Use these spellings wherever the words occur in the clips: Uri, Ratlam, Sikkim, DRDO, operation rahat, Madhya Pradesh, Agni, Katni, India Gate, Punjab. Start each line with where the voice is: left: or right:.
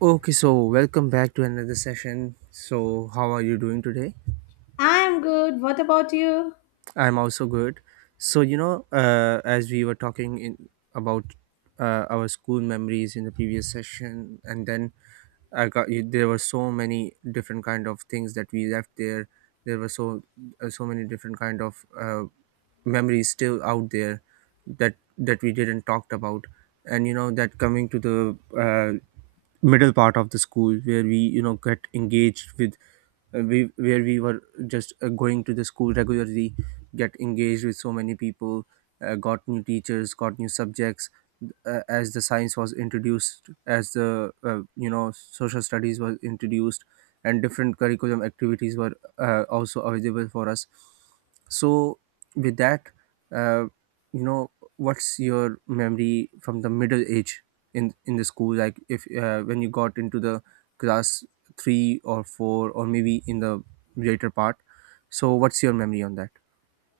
right: Okay, so welcome back to another session. So, how are you doing today?
left: I'm good. What about you?
right: I'm also good. So, as we were talking in about our school memories in the previous session, and then I got you, there were so many different kind of things that we left there. There were so So many different kind of memories still out there that we didn't talked about. And you know, that coming to the uh, middle part of the school where we, you know, get engaged with, we where we were just going to the school regularly, get engaged with so many people, got new teachers, got new subjects, as the science was introduced, as the, you know, social studies was introduced, and different curriculum activities were also available for us. So with that, uh, you know what's your memory from the middle age in the school, like if when you got into the class 3 or 4, or maybe in the later part? So what's your memory on that?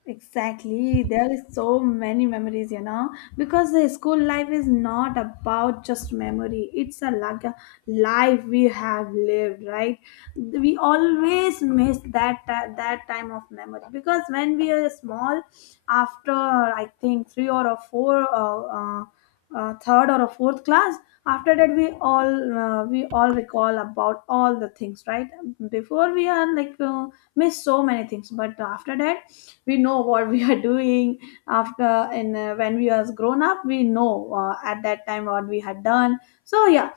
left: Exactly. There is so many memories, you know, because the school life is not about just memory. It's a like a life we have lived, right? We always miss that time of memory because when we are small, after I think three or a four third or a fourth class. After that we all recall about all the things, right? Before we are like miss so many things, but after that we know what we are doing after, and when we was grown up we know at that time what we had done. So yeah,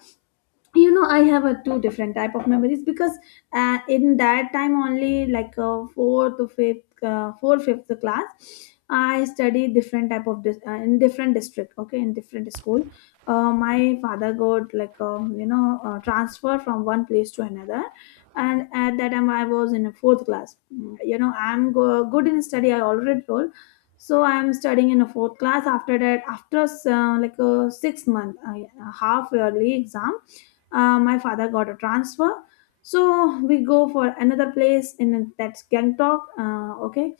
left: I have a two different type of memories because in that time only, like fourth fifth class I studied different type of in different district, okay, in different school. Uh, my father got like transfer from one place to another, and at that time I was in a fourth class. I'm good in study, I already told. So I'm studying in a fourth class, after that, after like a 6 month half yearly exam, my father got a transfer. So we go for another place, in that's Gangtok, okay,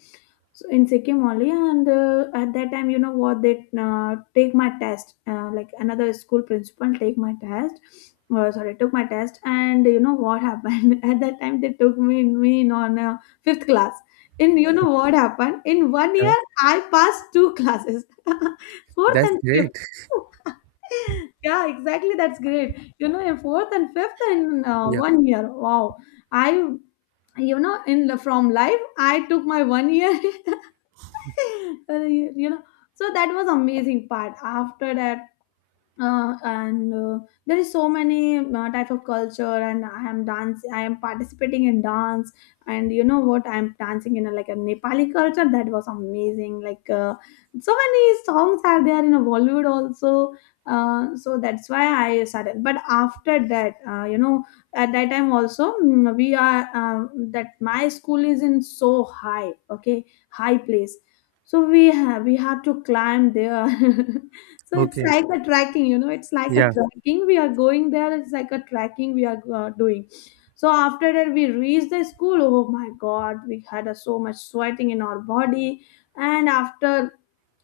left: so in Sikkim only. And at that time, you know what? They take my test. Like another school principal take my test. Sorry, took my test, and you know what happened? At that time, they took me in on fifth class. In, you know what happened? In one
right: Yeah,
left: year, I passed two classes, fourth
right: that's
left: and
right: great.
left: fifth. Yeah, exactly, that's great. You know, in fourth and fifth in
right: Yeah.
left: one year. Wow, I you know in the- from life, I took my one year. you know so that was amazing part after that, and there is so many type of culture, and I am participating in dance. And you know what, I am dancing in like a Nepali culture. That was amazing. Like so many songs are there in a Bollywood also. Uh, so that's why I started. But after that at that time also, we are that my school is in so high, okay, high place. So we have to climb there. So it's
right: Okay.
left: like a tracking, it's like a
right: Yeah.
left: tracking, we are going there, it's like a tracking we are doing. So after that we reached the school. Oh my god, we had so much sweating in our body. And after,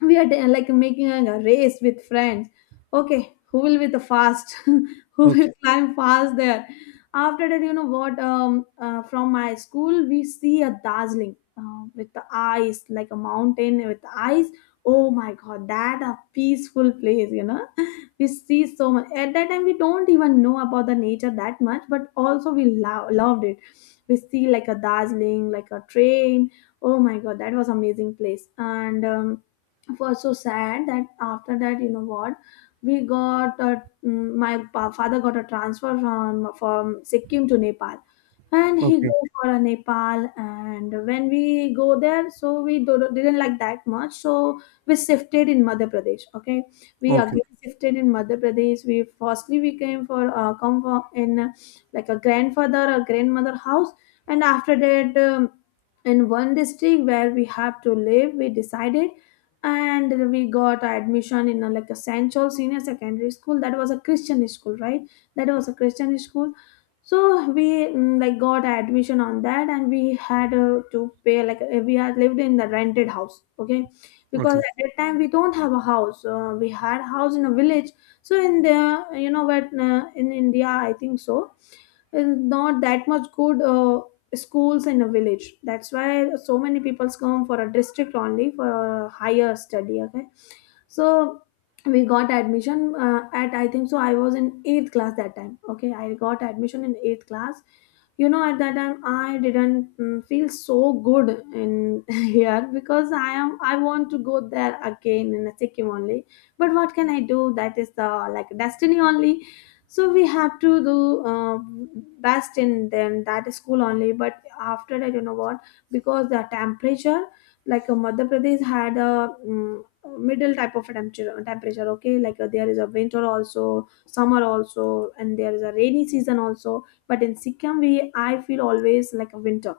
left: we are like making a race with friends, okay, who will be the fast, who
right: Okay.
left: will climb fast there. After that, you know what, from my school we see a dazzling, with the ice, like a mountain with ice. Oh my god, that a peaceful place. We see so much. At that time we don't even know about the nature that much, but also we loved it. We see like a dazzling, like a train. Oh my god, that was amazing place. And it was so sad that after that, you know what, we got my father got a transfer from Sikkim to Nepal. And he
right: Okay.
left: go for a Nepal, and when we go there, so we didn't like that much. So we shifted in Madhya Pradesh, okay, we
right: Okay.
left: again shifted in Madhya Pradesh. We firstly we came for come for in like a grandfather or grandmother house. And after that in one district where we have to live we decided. And we got admission in like a central senior secondary school. That was a Christian school, right, that was a Christian school. So we like got admission on that, and we had to pay, like we had lived in the rented house, okay, because
right: Okay.
left: at that time we don't have a house. Uh, we had a house in a village. So in the, you know what, in India I think so is not that much good schools in a village, that's why so many people come for a district only for higher study, okay. So we got admission at, I think so, I was in eighth class that time, okay, I got admission in eighth class. At that time I didn't feel so good in here, because I want to go there again in Sikkim only. But what can I do, that is the like destiny only, so we have to do uh, best in then that school only. But after that, you know what, because the temperature, like Madhya Pradesh had a middle type of a temperature, okay, like there is a winter also, summer also, and there is a rainy season also. But in Sikkim, we I feel always like a winter,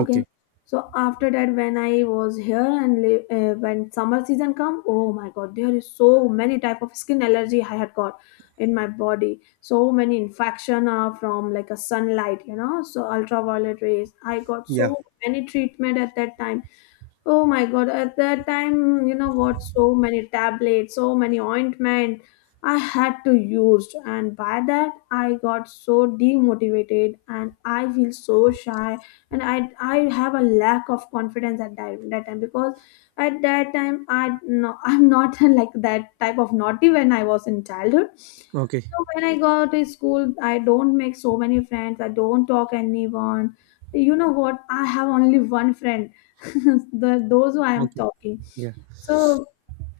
left: okay. So after that when I was here and when summer season come, oh my god, there is so many type of skin allergy I had got in my body. So many infection are from like a sunlight, so ultraviolet rays I got so
right: Yeah.
left: many treatment at that time. Oh my God, at that time, you know what, so many tablets, so many ointment I had to use, and by that I got so demotivated and I feel so shy. And I have a lack of confidence at that time, because at that time I no, I'm not like that type of naughty when I was in childhood.
right: Okay.
left: So when I go to school, I don't make so many friends, I don't talk anyone. You know what? I have only one friend, the those who I am
right: Okay.
left: talking.
right: Yeah.
left: So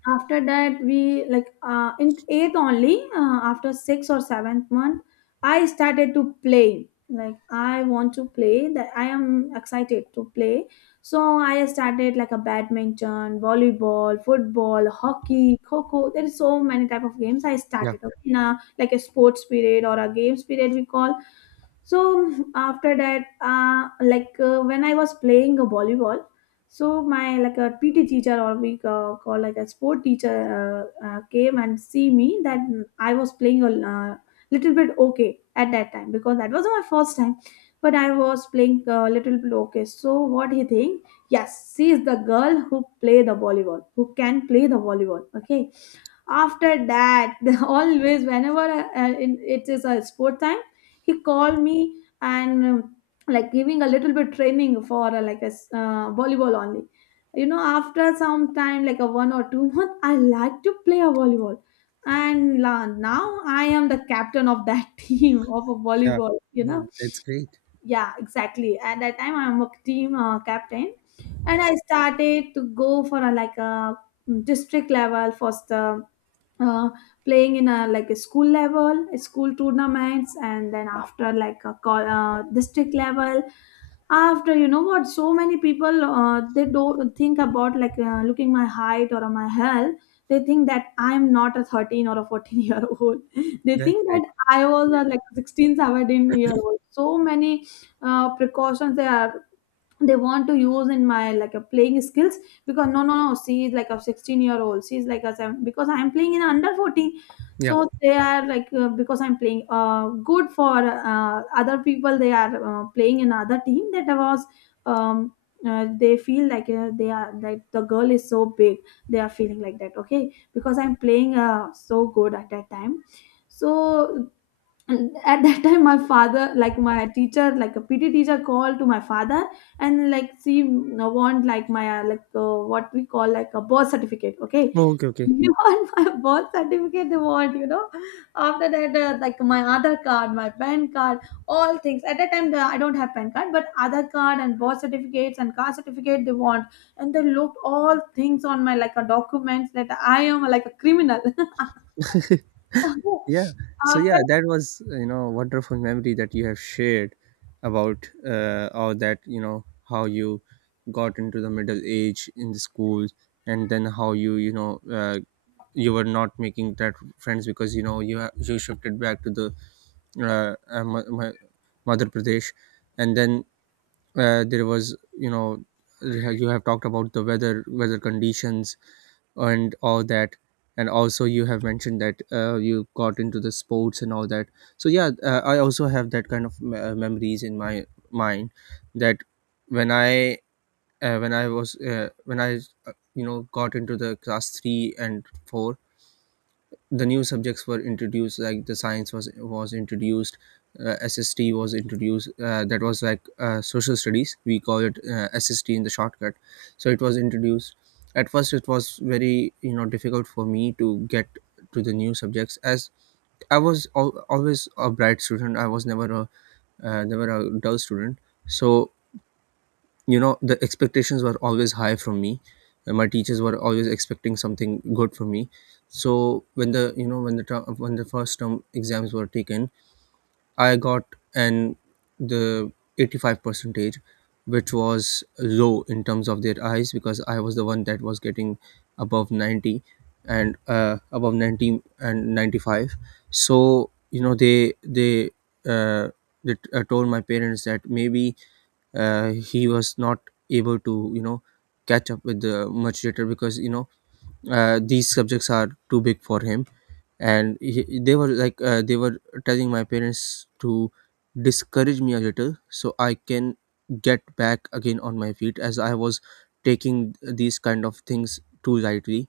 left: after that, we like in eighth only, after sixth or seventh month, I started to play. Like I want to play, that I am excited to play. So I started like a badminton, volleyball, football, hockey, coco. There is so many type of games I
right: Yeah.
left: started, okay, in a like a sports period or a games period we call. So after that like when I was playing a volleyball, so my like a PT teacher, or we call like a sport teacher, came and see me that I was playing a little bit, okay, at that time because that was my first time. But I was playing a little bit, okay, so what he think, yes, she is the girl who play the volleyball, who can play the volleyball, okay. After that, always whenever it is a sport time, he called me, and like giving a little bit training for like a volleyball only. After some time, like a one or two month, I like to play a volleyball, and now I am the captain of that team of a
right: Yeah.
left: volleyball.
right: Oh, that's great.
left: Yeah, exactly, at that time I'm a team captain. And I started to go for like a district level first, uh, playing in a like a school level, school tournaments, and then after like a call, district level. After, you know what, so many people they don't think about, like looking my height or my health, they think that I'm not a 13 or a 14-year old. They
right: That's
left: think
right: great.
left: that I was
right: Yeah.
left: a like 16 17 year old. So many precautions they want to use in my like a playing skills, because no no no, she is like a 16-year old, she's like a seven, because I'm playing in under 14.
right: Yeah.
left: So they are like because I'm playing good for other people, they are playing in other team, that was um, they feel like they are like, the girl is so big, they are feeling like that, okay, because I'm playing so good at that time. So, and at that time my father, like my teacher, like a PT teacher, called to my father, and like she want, like my like what we call like a birth certificate, okay.
right: Oh, okay. Okay.
left: Mhm. You want my birth certificate, they want. After that like my other card, my pen card, all things, at that time I don't have pen card, but other card and birth certificates and car certificate they want. And they looked all things on my like a documents, that I am like a criminal.
right: Yeah. So
left: after
right: yeah, that was, you know, wonderful memory that you have shared about, all that, you know, how you got into the middle age in the school, and then how you, you know, you were not making that friends because, you know, you shifted back to the uh, uh, Ma- Ma- Madhya Pradesh. And then there was, you know, you have talked about the weather conditions and all that. And also you have mentioned that you got into the sports and all that. So yeah, I also have that kind of memories in my mind, that when i when I was when I you know got into the class 3 and 4, the new subjects were introduced, like the science was introduced, SST was introduced, that was like, social studies we call it, SST in the shortcut. So it was introduced. At first it was very, you know, difficult for me to get to the new subjects, as I was always a bright student. I was never a, never a dull student. So, you know, the expectations were always high from me, and my teachers were always expecting something good from me. So when the, you know, when the when the first term exams were taken, I got an the 85 percentage, which was low in terms of their eyes, because I was the one that was getting above 90, and above 90 and 95. So you know, uh, they told my parents that maybe he was not able to, you know, catch up with the much later, because, you know, these subjects are too big for him. And they were like, they were telling my parents to discourage me a little, so I can get back again on my feet, as I was taking these kind of things too lightly,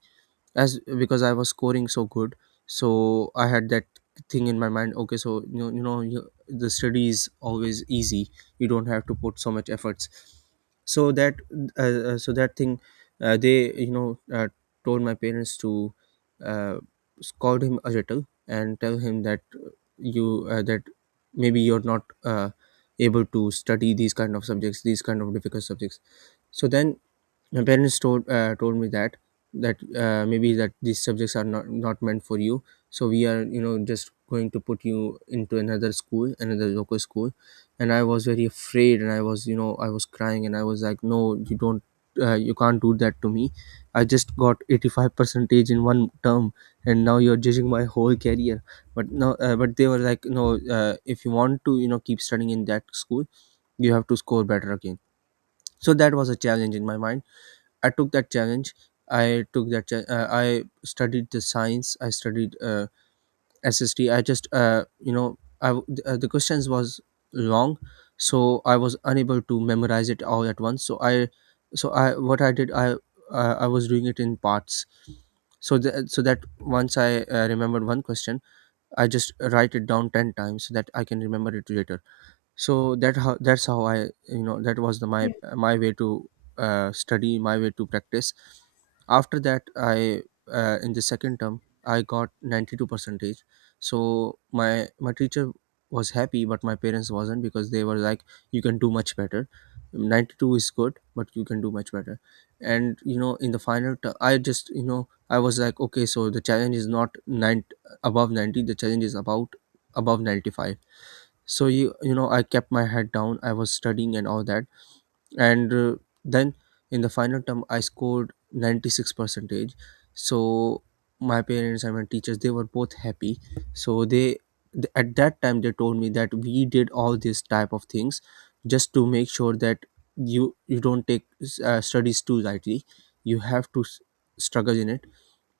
right: as because I was scoring so good. So I had that thing in my mind. Okay, so you know, the study is always easy. You don't have to put so much efforts. So that, so that thing, they, you know, told my parents to uh, scold him a little and tell him that, you that maybe you're not able to study these kind of subjects, these kind of difficult subjects. So then my parents told me that that maybe that these subjects are not meant for you, so we are, you know, just going to put you into another school, another local school. And I was very afraid, and I was, you know, I was crying, and I was like, no, you don't, you can't do that to me. I just got 85 percentage in one term, and now you're judging my whole career. But no, but they were like, no, if you want to, you know, keep studying in that school, you have to score better again. So that was a challenge in my mind. I took that challenge. I took that. Cha- I studied the science. I studied, SST. I just, you know, the questions was long, so I was unable to memorize it all at once. So I, what I did, I was doing it in parts. So that once I remembered one question, I just write it down 10 times so that I can remember it later. So that how that's how I, you know, that was the my my way to study, my way to practice. After that I, in the second term I got 92 percentage. So my teacher was happy, but my parents wasn't, because they were like, you can do much better. 92 is good, but you can do much better. And you know, in the final I just, you know, I was like, okay, so the challenge is not nine above 90, the challenge is about above 95. So you know, I kept my head down, I was studying and all that. And then in the final term I scored 96 percentage. So my parents and my teachers, they were both happy. So they, at that time they told me that we did all these type of things just to make sure that you don't take, studies too lightly. You have to struggle in it,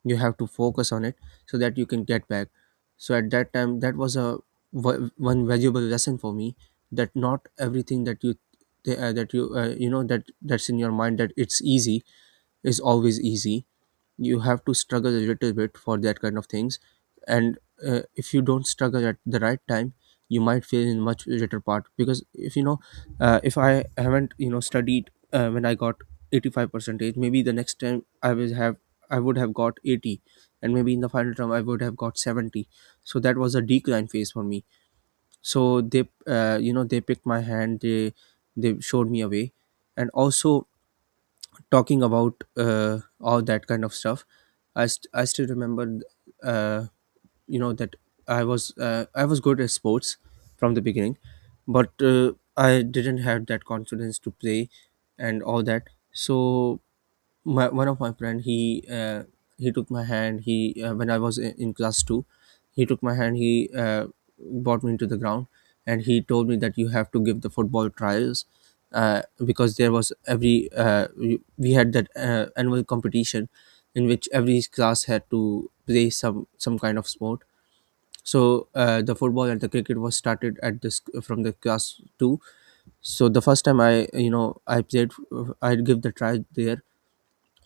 right: you have to focus on it, so that you can get back. So at that time that was a, one valuable lesson for me, that not everything that you you know, that's in your mind that it's easy, is always easy. You have to struggle a little bit for that kind of things. And if you don't struggle at the right time, you might fail in much later part. Because if you know, if I haven't, you know, studied when I got 85 percentage, maybe the next time I will have, I would have got 80, and maybe in the final term I would have got 70. So that was a decline phase for me. So they, you know, they picked my hand, they showed me a way. And also, talking about, all that kind of stuff, I still remember, uh, you know, that I was, I was good at sports from the beginning, but I didn't have that confidence to play and all that. So my one of my friend, he took my hand, he when I was in class 2, he took my hand, he brought me into the ground, and he told me that you have to give the football trials, because there was every, we had that annual competition in which every class had to play some kind of sport. So the football and the cricket was started at this from the class 2. So the first time I, you know, I played, I give the try there.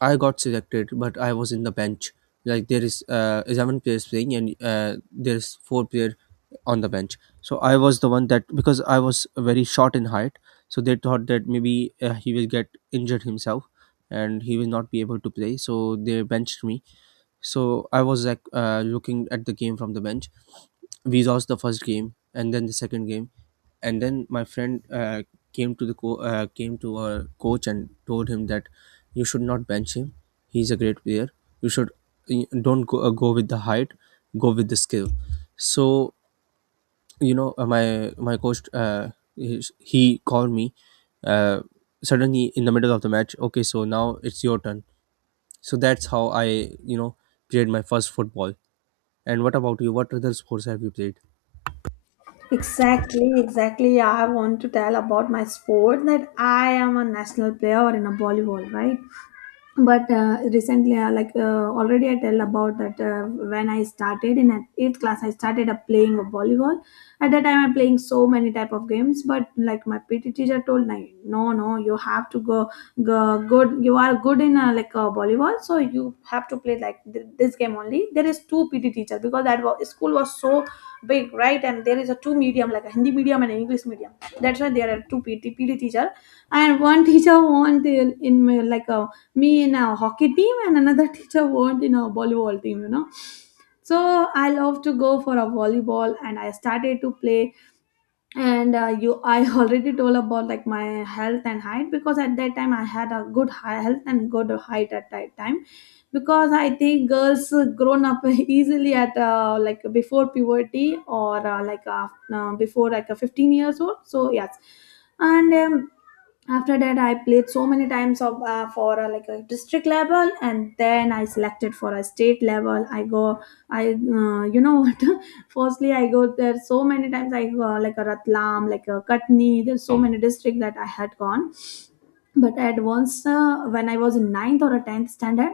right: I got selected, but I was in the bench. Like there is, 11 players playing, and there's four player on the bench. So I was the one that, because I was very short in height, so they thought that maybe he will get injured himself, and he will not be able to play. So they benched me. So I was like, looking at the game from the bench. We lost the first game, and then the second game, and then my friend, came to our coach and told him that you should not bench him, he's a great player, you should, you don't go, go with the height, go with the skill. So, you know, my coach, he called me, uh, suddenly in the middle of the match. Okay, so now it's your turn. So that's how I, you know, played my first football. And what about you? What other sports have you played?
left: Exactly, exactly, I want to tell about my sport, that I am a national player in a volleyball, right? But recently, like, already I tell about that. When I started in eighth class, I started up playing a volleyball. At that time, I'm playing so many type of games, but like my PT teacher told me, no no, you have to go good. You are good in like, volleyball, so you have to play like this game only. There is two PT teacher, because that school was so big, right? And there is a two medium, like a Hindi medium and an English medium. That's why there are two PT teacher. And one teacher want in my, like a me in our hockey team, and another teacher weren't in our volleyball team. So I love to go for a volleyball, and I started to play. And uh, you i already told about like my health and height, because at that time I had a good high health and good height at that time. Because I think girls grown up easily at like, before puberty, or before, like, 15 years old. So yes. And after that, I played so many times of for like a district level, and then I selected for a state level, I go. I you know what, firstly I go there so many times. I go like a Ratlam, like a Katni. There's so many districts that I had gone. But at once, when I was in ninth or a 10th standard,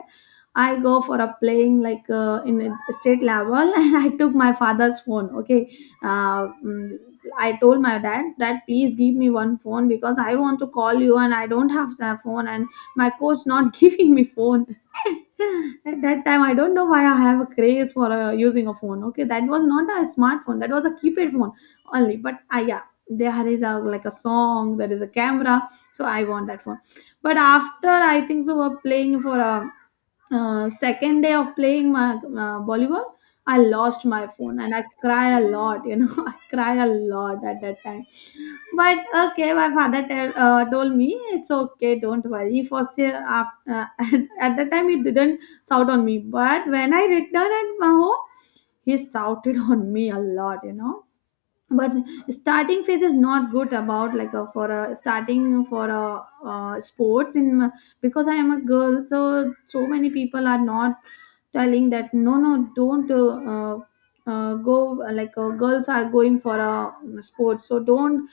left: I go for a playing like in a state level, and I took my father's phone. Okay. uh, mm, I told my dad, Dad, please give me one phone, because I want to call you, and I don't have the phone, and my coach not giving me phone. At that time, I don't know why I have a craze for using a phone. Okay, that was not a smartphone; that was a keypad phone only. But yeah, there is a like a song, there is a camera, so I want that phone. But after, I think so, we're playing for a second day of playing my volleyball, I lost my phone, and I cry a lot, you know. I cry a lot at that time. But okay, my father told me, it's okay, don't worry, first year after, at that time he didn't shout on me. But when I returned at my home, he shouted on me a lot, you know. But starting phase is not good about like a, for a starting for a sports in because I am a girl. So so many people are not telling that, no no, don't go, like, girls are going for a sport, so don't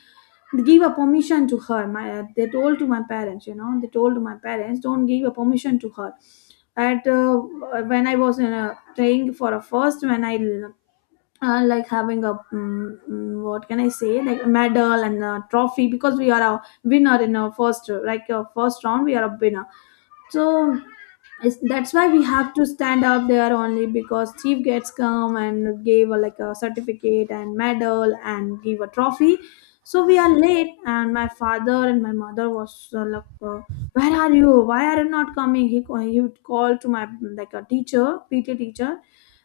left: give a permission to her. My they told to my parents, you know, they told to my parents, don't give a permission to her at when I was in a, playing for a first, when I like having a what can I say, like a medal and a trophy, because we are a winner. In our first, like our first round, we are a winner. So it's, that's why we have to stand up there only, because chief gets come and gave a, like a certificate and medal, and give a trophy. So we are late, and my father and my mother was like, uh, Where are you? Why are you not coming? He would call to my like a teacher, PT teacher,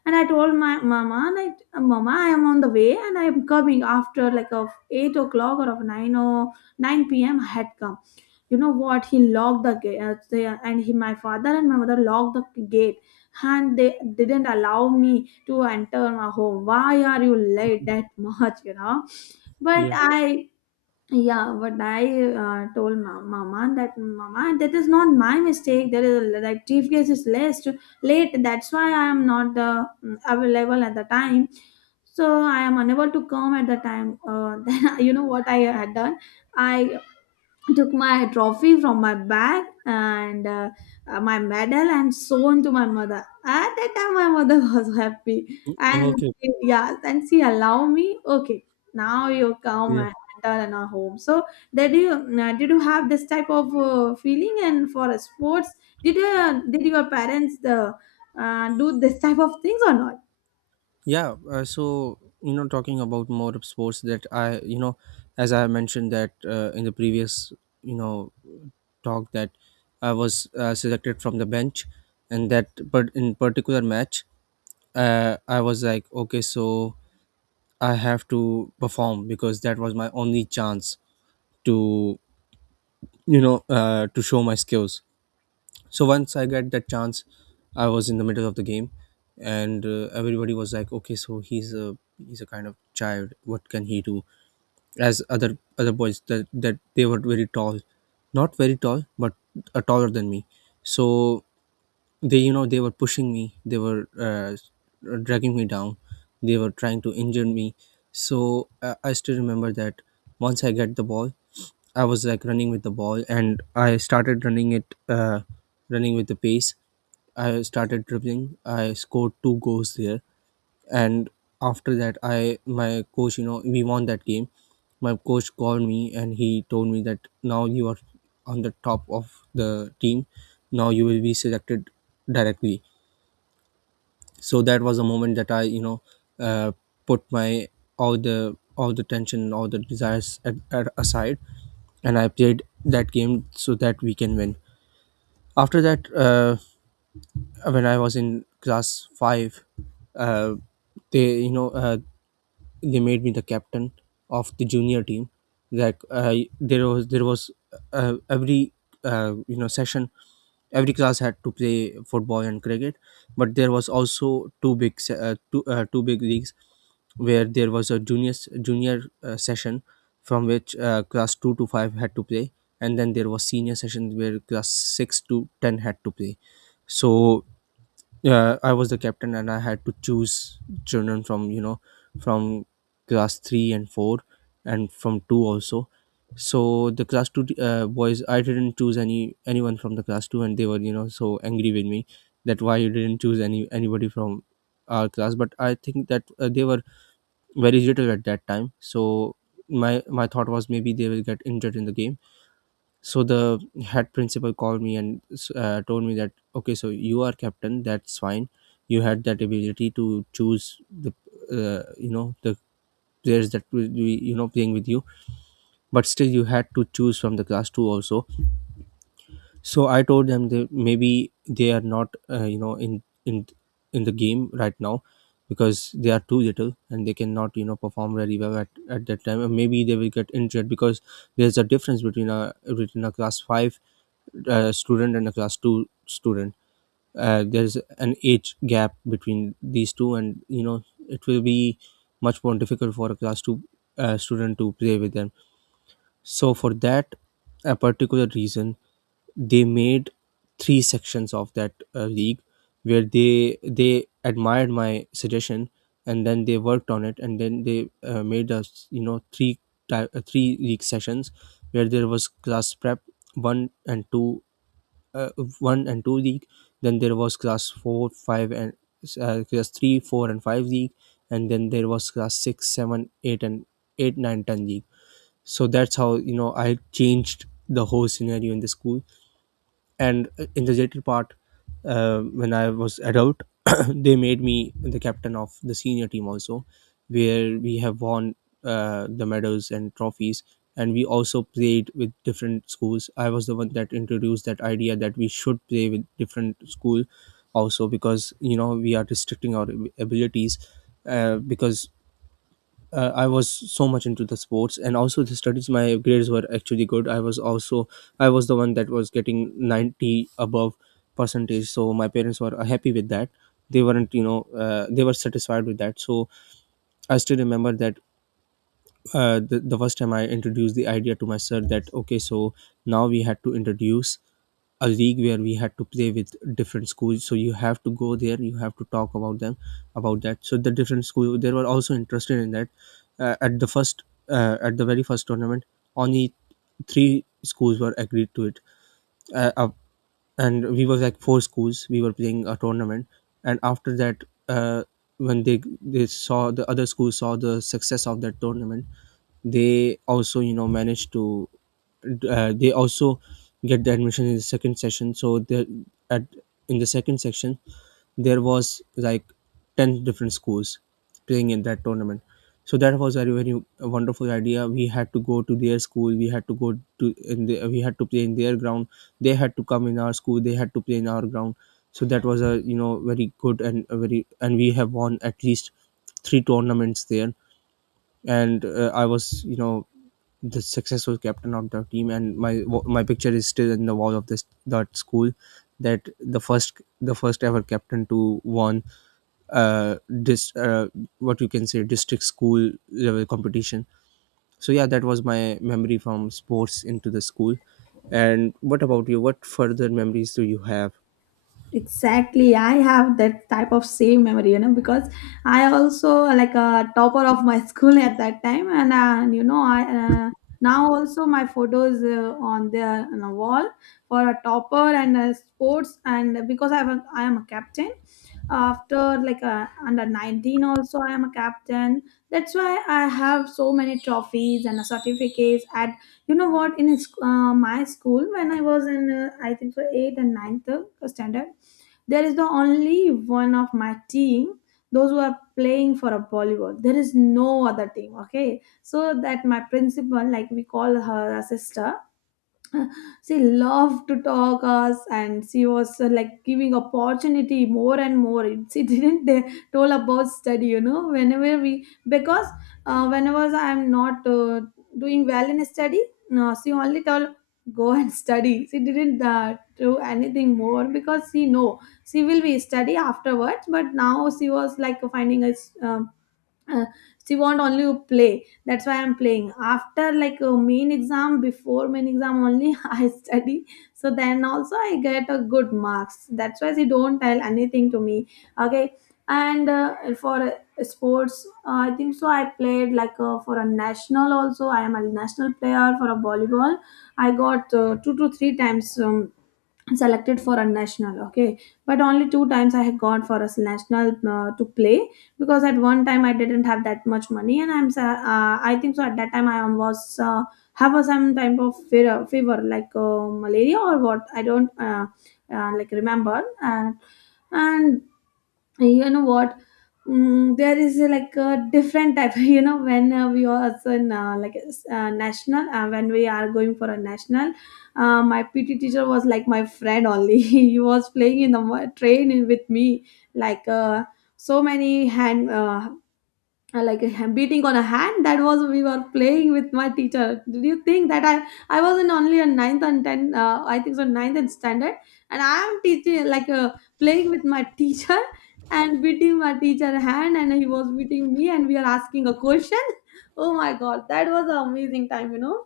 left: and I told my mama like, Mama, I am on the way, and I am coming after like of 8 o'clock or of nine or 9 p.m. had come. You know what, he locked the gate, and he, my father and my mother locked the gate. And they didn't allow me to enter my home. Why are you late that much, you know? But
right: Yeah.
left: I, yeah, but I told my mama that, mama, that is not my mistake, there is a, that briefcase is late, late, that's why I am not available at the time. So I am unable to come at the time. Then you know what I had done, I took my trophy from my bag, and my medal, and shown to my mother. At that time, my mother was happy, and,
right: Okay.
left: yeah, and she allowed me, okay, now you come,
right: Yeah.
left: and enter in our home. So did you have this type of feeling and for sports, did your parents do this type of things or not?
right: Yeah, so talking about more of sports that I as I mentioned that in the previous, you know, talk that I was selected from the bench, and that but in particular match, I was like, okay, so I have to perform because that was my only chance to, to show my skills. So once I got that chance, I was in the middle of the game. And everybody was like, okay, so he's a kind of child, what can he do? As other boys, that they were very tall, not very tall, but taller than me. So they you know they were pushing me, they were uh, dragging me down, they were trying to injure me. So I still remember that once I get the ball, I was like running with the ball, and I started running it, running with the pace. I started dribbling. I scored two goals there, and after that, I my coach, you know, we won that game. My coach called me, and he told me that now you are on the top of the team. Now you will be selected directly. So that was a moment that I uh, put my all the tension, all the desires at aside, and I played that game so that we can win. After that, when I was in class 5, uh, they you know they made me the captain of the junior team. Like I there was every session, every class had to play football and cricket. But there was also two big leagues, where there was a junior session from which class 2 to 5 had to play. And then there was senior session where class 6 to 10 had to play. So yeah, I was the captain, and I had to choose children from you know from class 3 and 4, and from 2 also. So the class 2 boys, I didn't choose anyone from the class 2, and they were so angry with me, that why you didn't choose anybody from our class. But I think that they were very little at that time, so my my thought was, maybe they will get injured in the game. So the head principal called me and told me that, okay, so you are captain, that's fine, you had that ability to choose the the players that will be playing with you, but still you had to choose from the class 2 also. So I told them that maybe they are not in the game right now, because they are too little, and they cannot perform very well at that time, and maybe they will get injured, because there's a difference between a class 5 student and a class 2 student. There's an age gap between these two, and it will be much more difficult for a class 2 student to play with them. So for that a particular reason, they made three sections of that league, where they admired my suggestion, and then they worked on it, and then they made us three league sessions, where there was class prep 1 and 2, uh, one and two league. Then there was class four five and class 3 4 and five league. And then there was class six seven eight and 8 9 10 league. So that's how I changed the whole scenario in the school. And in the later part, when I was adult, they made me the captain of the senior team also, where we have won the medals and trophies. And we also played with different schools. I was the one that introduced that idea that we should play with different school also, because we are restricting our abilities, because I was so much into the sports and also the studies. My grades were actually good. I was the one that was getting 90 above percentage. So my parents were happy with that. They weren't, you know, they were satisfied with that. So I still remember that, the first time I introduced the idea to my sir that, okay, so now we had to introduce a league where we had to play with different schools. So you have to go there, you have to talk about them, about that. So the different school, they were also interested in that. Uh, at the first uh, at the very first tournament only, three schools were agreed to it, uh, uh, and we was like four schools, we were playing a tournament. And after that, when the other schools saw the success of that tournament, they also manage to, they also get the admission in the second session. So there, at, in the second section, there was like 10 different schools playing in that tournament. So that was very, very wonderful idea. We had to go to their school, we had to go to, we had to play in their ground. They had to come in our school, they had to play in our ground. So that was a, very good, and a very and we have won at least three tournaments there. And I was, the successful captain of the team. And my picture is still in the wall of this that school, that the first ever captain to won this what you can say district school level competition. So yeah, that was my memory from sports into the school. And what about you, what further memories do you have?
left: Exactly, I have that type of same memory, you know, because I also like a topper of my school at that time, and you know, I now also my photos on the on a wall for a topper and sports. And because I am a captain, after like under 19 also I am a captain. That's why I have so many trophies and certificates at, you know what, in my school when I was in I think for eighth and ninth standard, there is the only one of my team, those who are playing for a volleyball. There is no other team. Okay. So that my principal, like we call her a sister, she loved to talk us, and she was like giving opportunity more and more. She didn't told about study, you know. Whenever we, because whenever I'm not doing well in study, no, she only told, go and study. She didn't do anything more, because she know she will be study afterwards. But now she was like finding a uh, she want only to play. That's why I'm playing after like a main exam. Before main exam only I study, so then also I get a good marks. That's why she don't tell anything to me, okay. And for sports, I think so I played like for a national. Also I am a national player for a volleyball. I got two to three times selected for a national, okay. But only two times I had gone for a national to play, because at one time I didn't have that much money, and I'm I think so at that time I was have a some type of fever, fever like malaria or what, I don't like remember. And, you know what, there is like a different type, you know, when we are also in like national, when we are going for a national, my PT teacher was like my friend only. He was playing in the train with me, like so many hand like a beating on a hand, that was, we were playing with my teacher. Did you think that I was in only a ninth and 10, I think so ninth and standard, and I am teaching like playing with my teacher, and beating my teacher hand, and he was beating me, and we are asking a question. Oh my god, that was an amazing time, you know.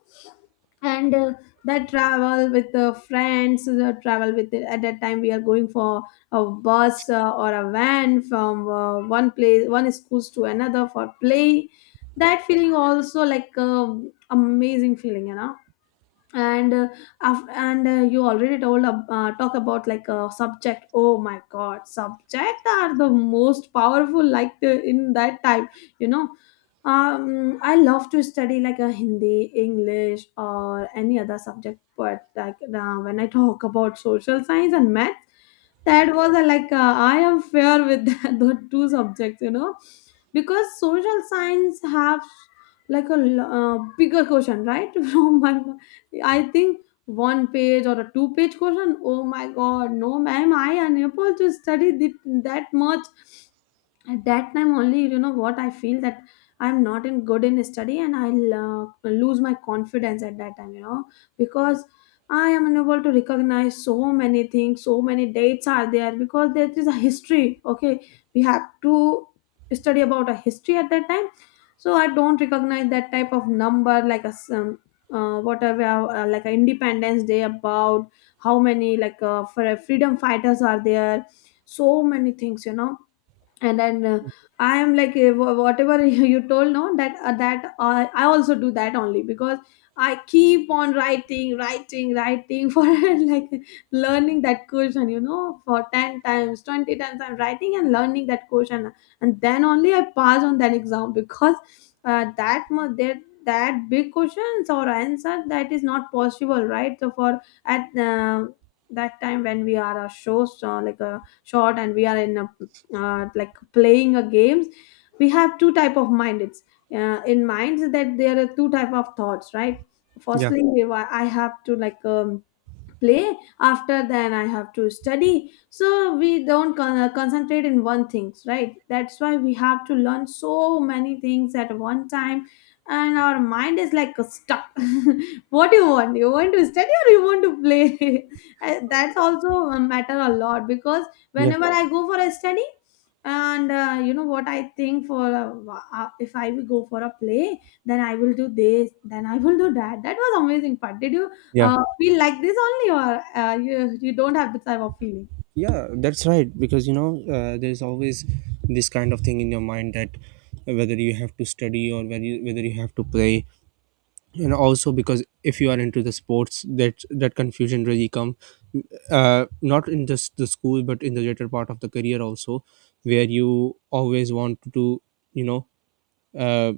left: And that travel with the friends, the travel with at that time we are going for a bus or a van, from one place, one schools to another, for play, that feeling also, like amazing feeling, you know. And and you already told talk about like a subject. Oh my god, subject are the most powerful, like the, in that time, you know. I love to study like a Hindi, English, or any other subject, but like when I talk about social science and math, that was a, like I am fair with that, the two subjects, you know. Because social science have like a bigger question, right? From my, I think, one page or a two-page question. Oh my god, no ma'am, I unable to study the, that much at that time only. You know what, I feel that I'm not in good in study, and I'll lose my confidence at that time, you know. Because I am unable to recognize so many things. So many dates are there, because there is a history, okay, we have to study about a history at that time. So I don't recognize that type of number, like a some whatever like a independence day, about how many like for freedom fighters are there, so many things, you know. And then I am like, wha- whatever you told, no, that I also do that only. Because I keep on writing, writing, writing, for, like, learning that question, you know. For 10 times, 20 times I'm writing and learning that question, and then only I pass on that exam. Because that that that big questions or answer, that is not possible, right? So for at that time, when we are a show so like a short and we are in a like playing a games, we have two type of mind. It's in minds that there are two type of thoughts, right?
right: Yeah,
left: Firstly, we I have to, like, play, after then I have to study. So we don't concentrate in one things, right? That's why we have to learn so many things at one time, and our mind is like stuck. What do you want, you want to study or you want to play? That's also a matter a lot. Because
right: yeah,
left: whenever I go for a study, and you know what I think for a, if I will go for a play, then I will do this, then I will do that. That was amazing part. Did you
right: yeah.
left: feel like this only, or you don't have this type of feeling?
right: Yeah, that's right, because there's always this kind of thing in your mind that, whether you have to study, or whether you have to play. And also, because if you are into the sports, that confusion really come, not in just the school, but in the later part of the career also, where you always want to, you know uh,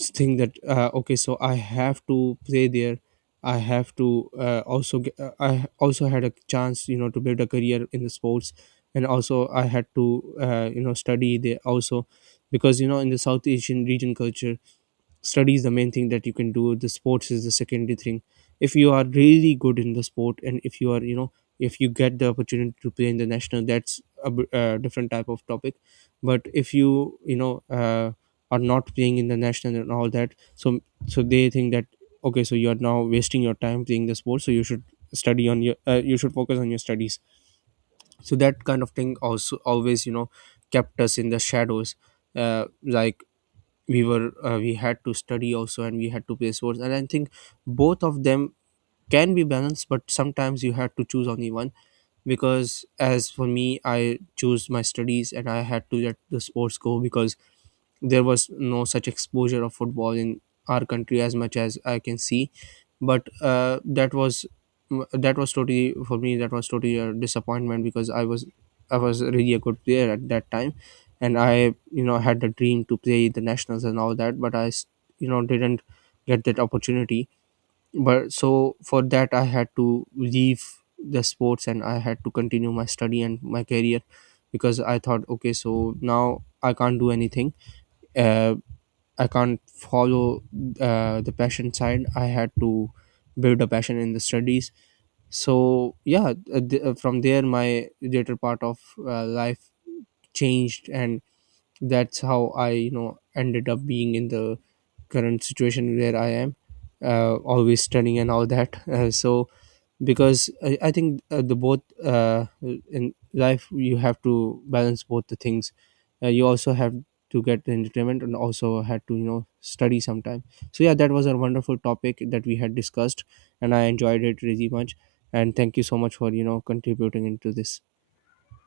right: think that, okay, so I have to play there, I have to also get, I also had a chance, to build a career in the sports, and also I had to study there also, because in the South Asian region culture, study is the main thing that you can do. The sports is the secondary thing. If you are really good in the sport, and if you get the opportunity to play in the national, that's a different type of topic. But if you you know are not playing in the national and all that, so they think that, okay, so you are now wasting your time playing the sport, so you should focus on your studies. So that kind of thing also always, kept us in the shadows, like we had to study also, and we had to play sports. And I think both of them can be balanced, but sometimes you had to choose only one. Because as for me, I choose my studies, and I had to let the sports go, because there was no such exposure of football in our country, as much as I can see. But that was totally for me. That was totally a disappointment, because I was really a good player at that time, and I had the dream to play the nationals and all that. But I s- you know didn't get that opportunity. But so for that I had to leave the sports, and I had to continue my study and my career, because I thought, okay, so now I can't do anything. Uh, I can't follow the passion side. I had to build a passion in the studies. So yeah, from there my later part of life changed, and that's how I ended up being in the current situation where I am, always studying and all that. So because I think the both in life you have to balance both the things. You also have to get the entertainment, and also had to study sometime. So yeah, that was a wonderful topic that we had discussed, and I enjoyed it really much. And thank you so much for contributing into this.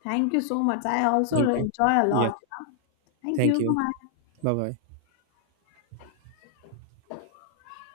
left: Thank you so much. I also
right: Thank you.
left: enjoy a
right: Yeah.
left: lot. Thank
right: Thank
left: you.
right: you.
left: Bye.
right: Bye bye.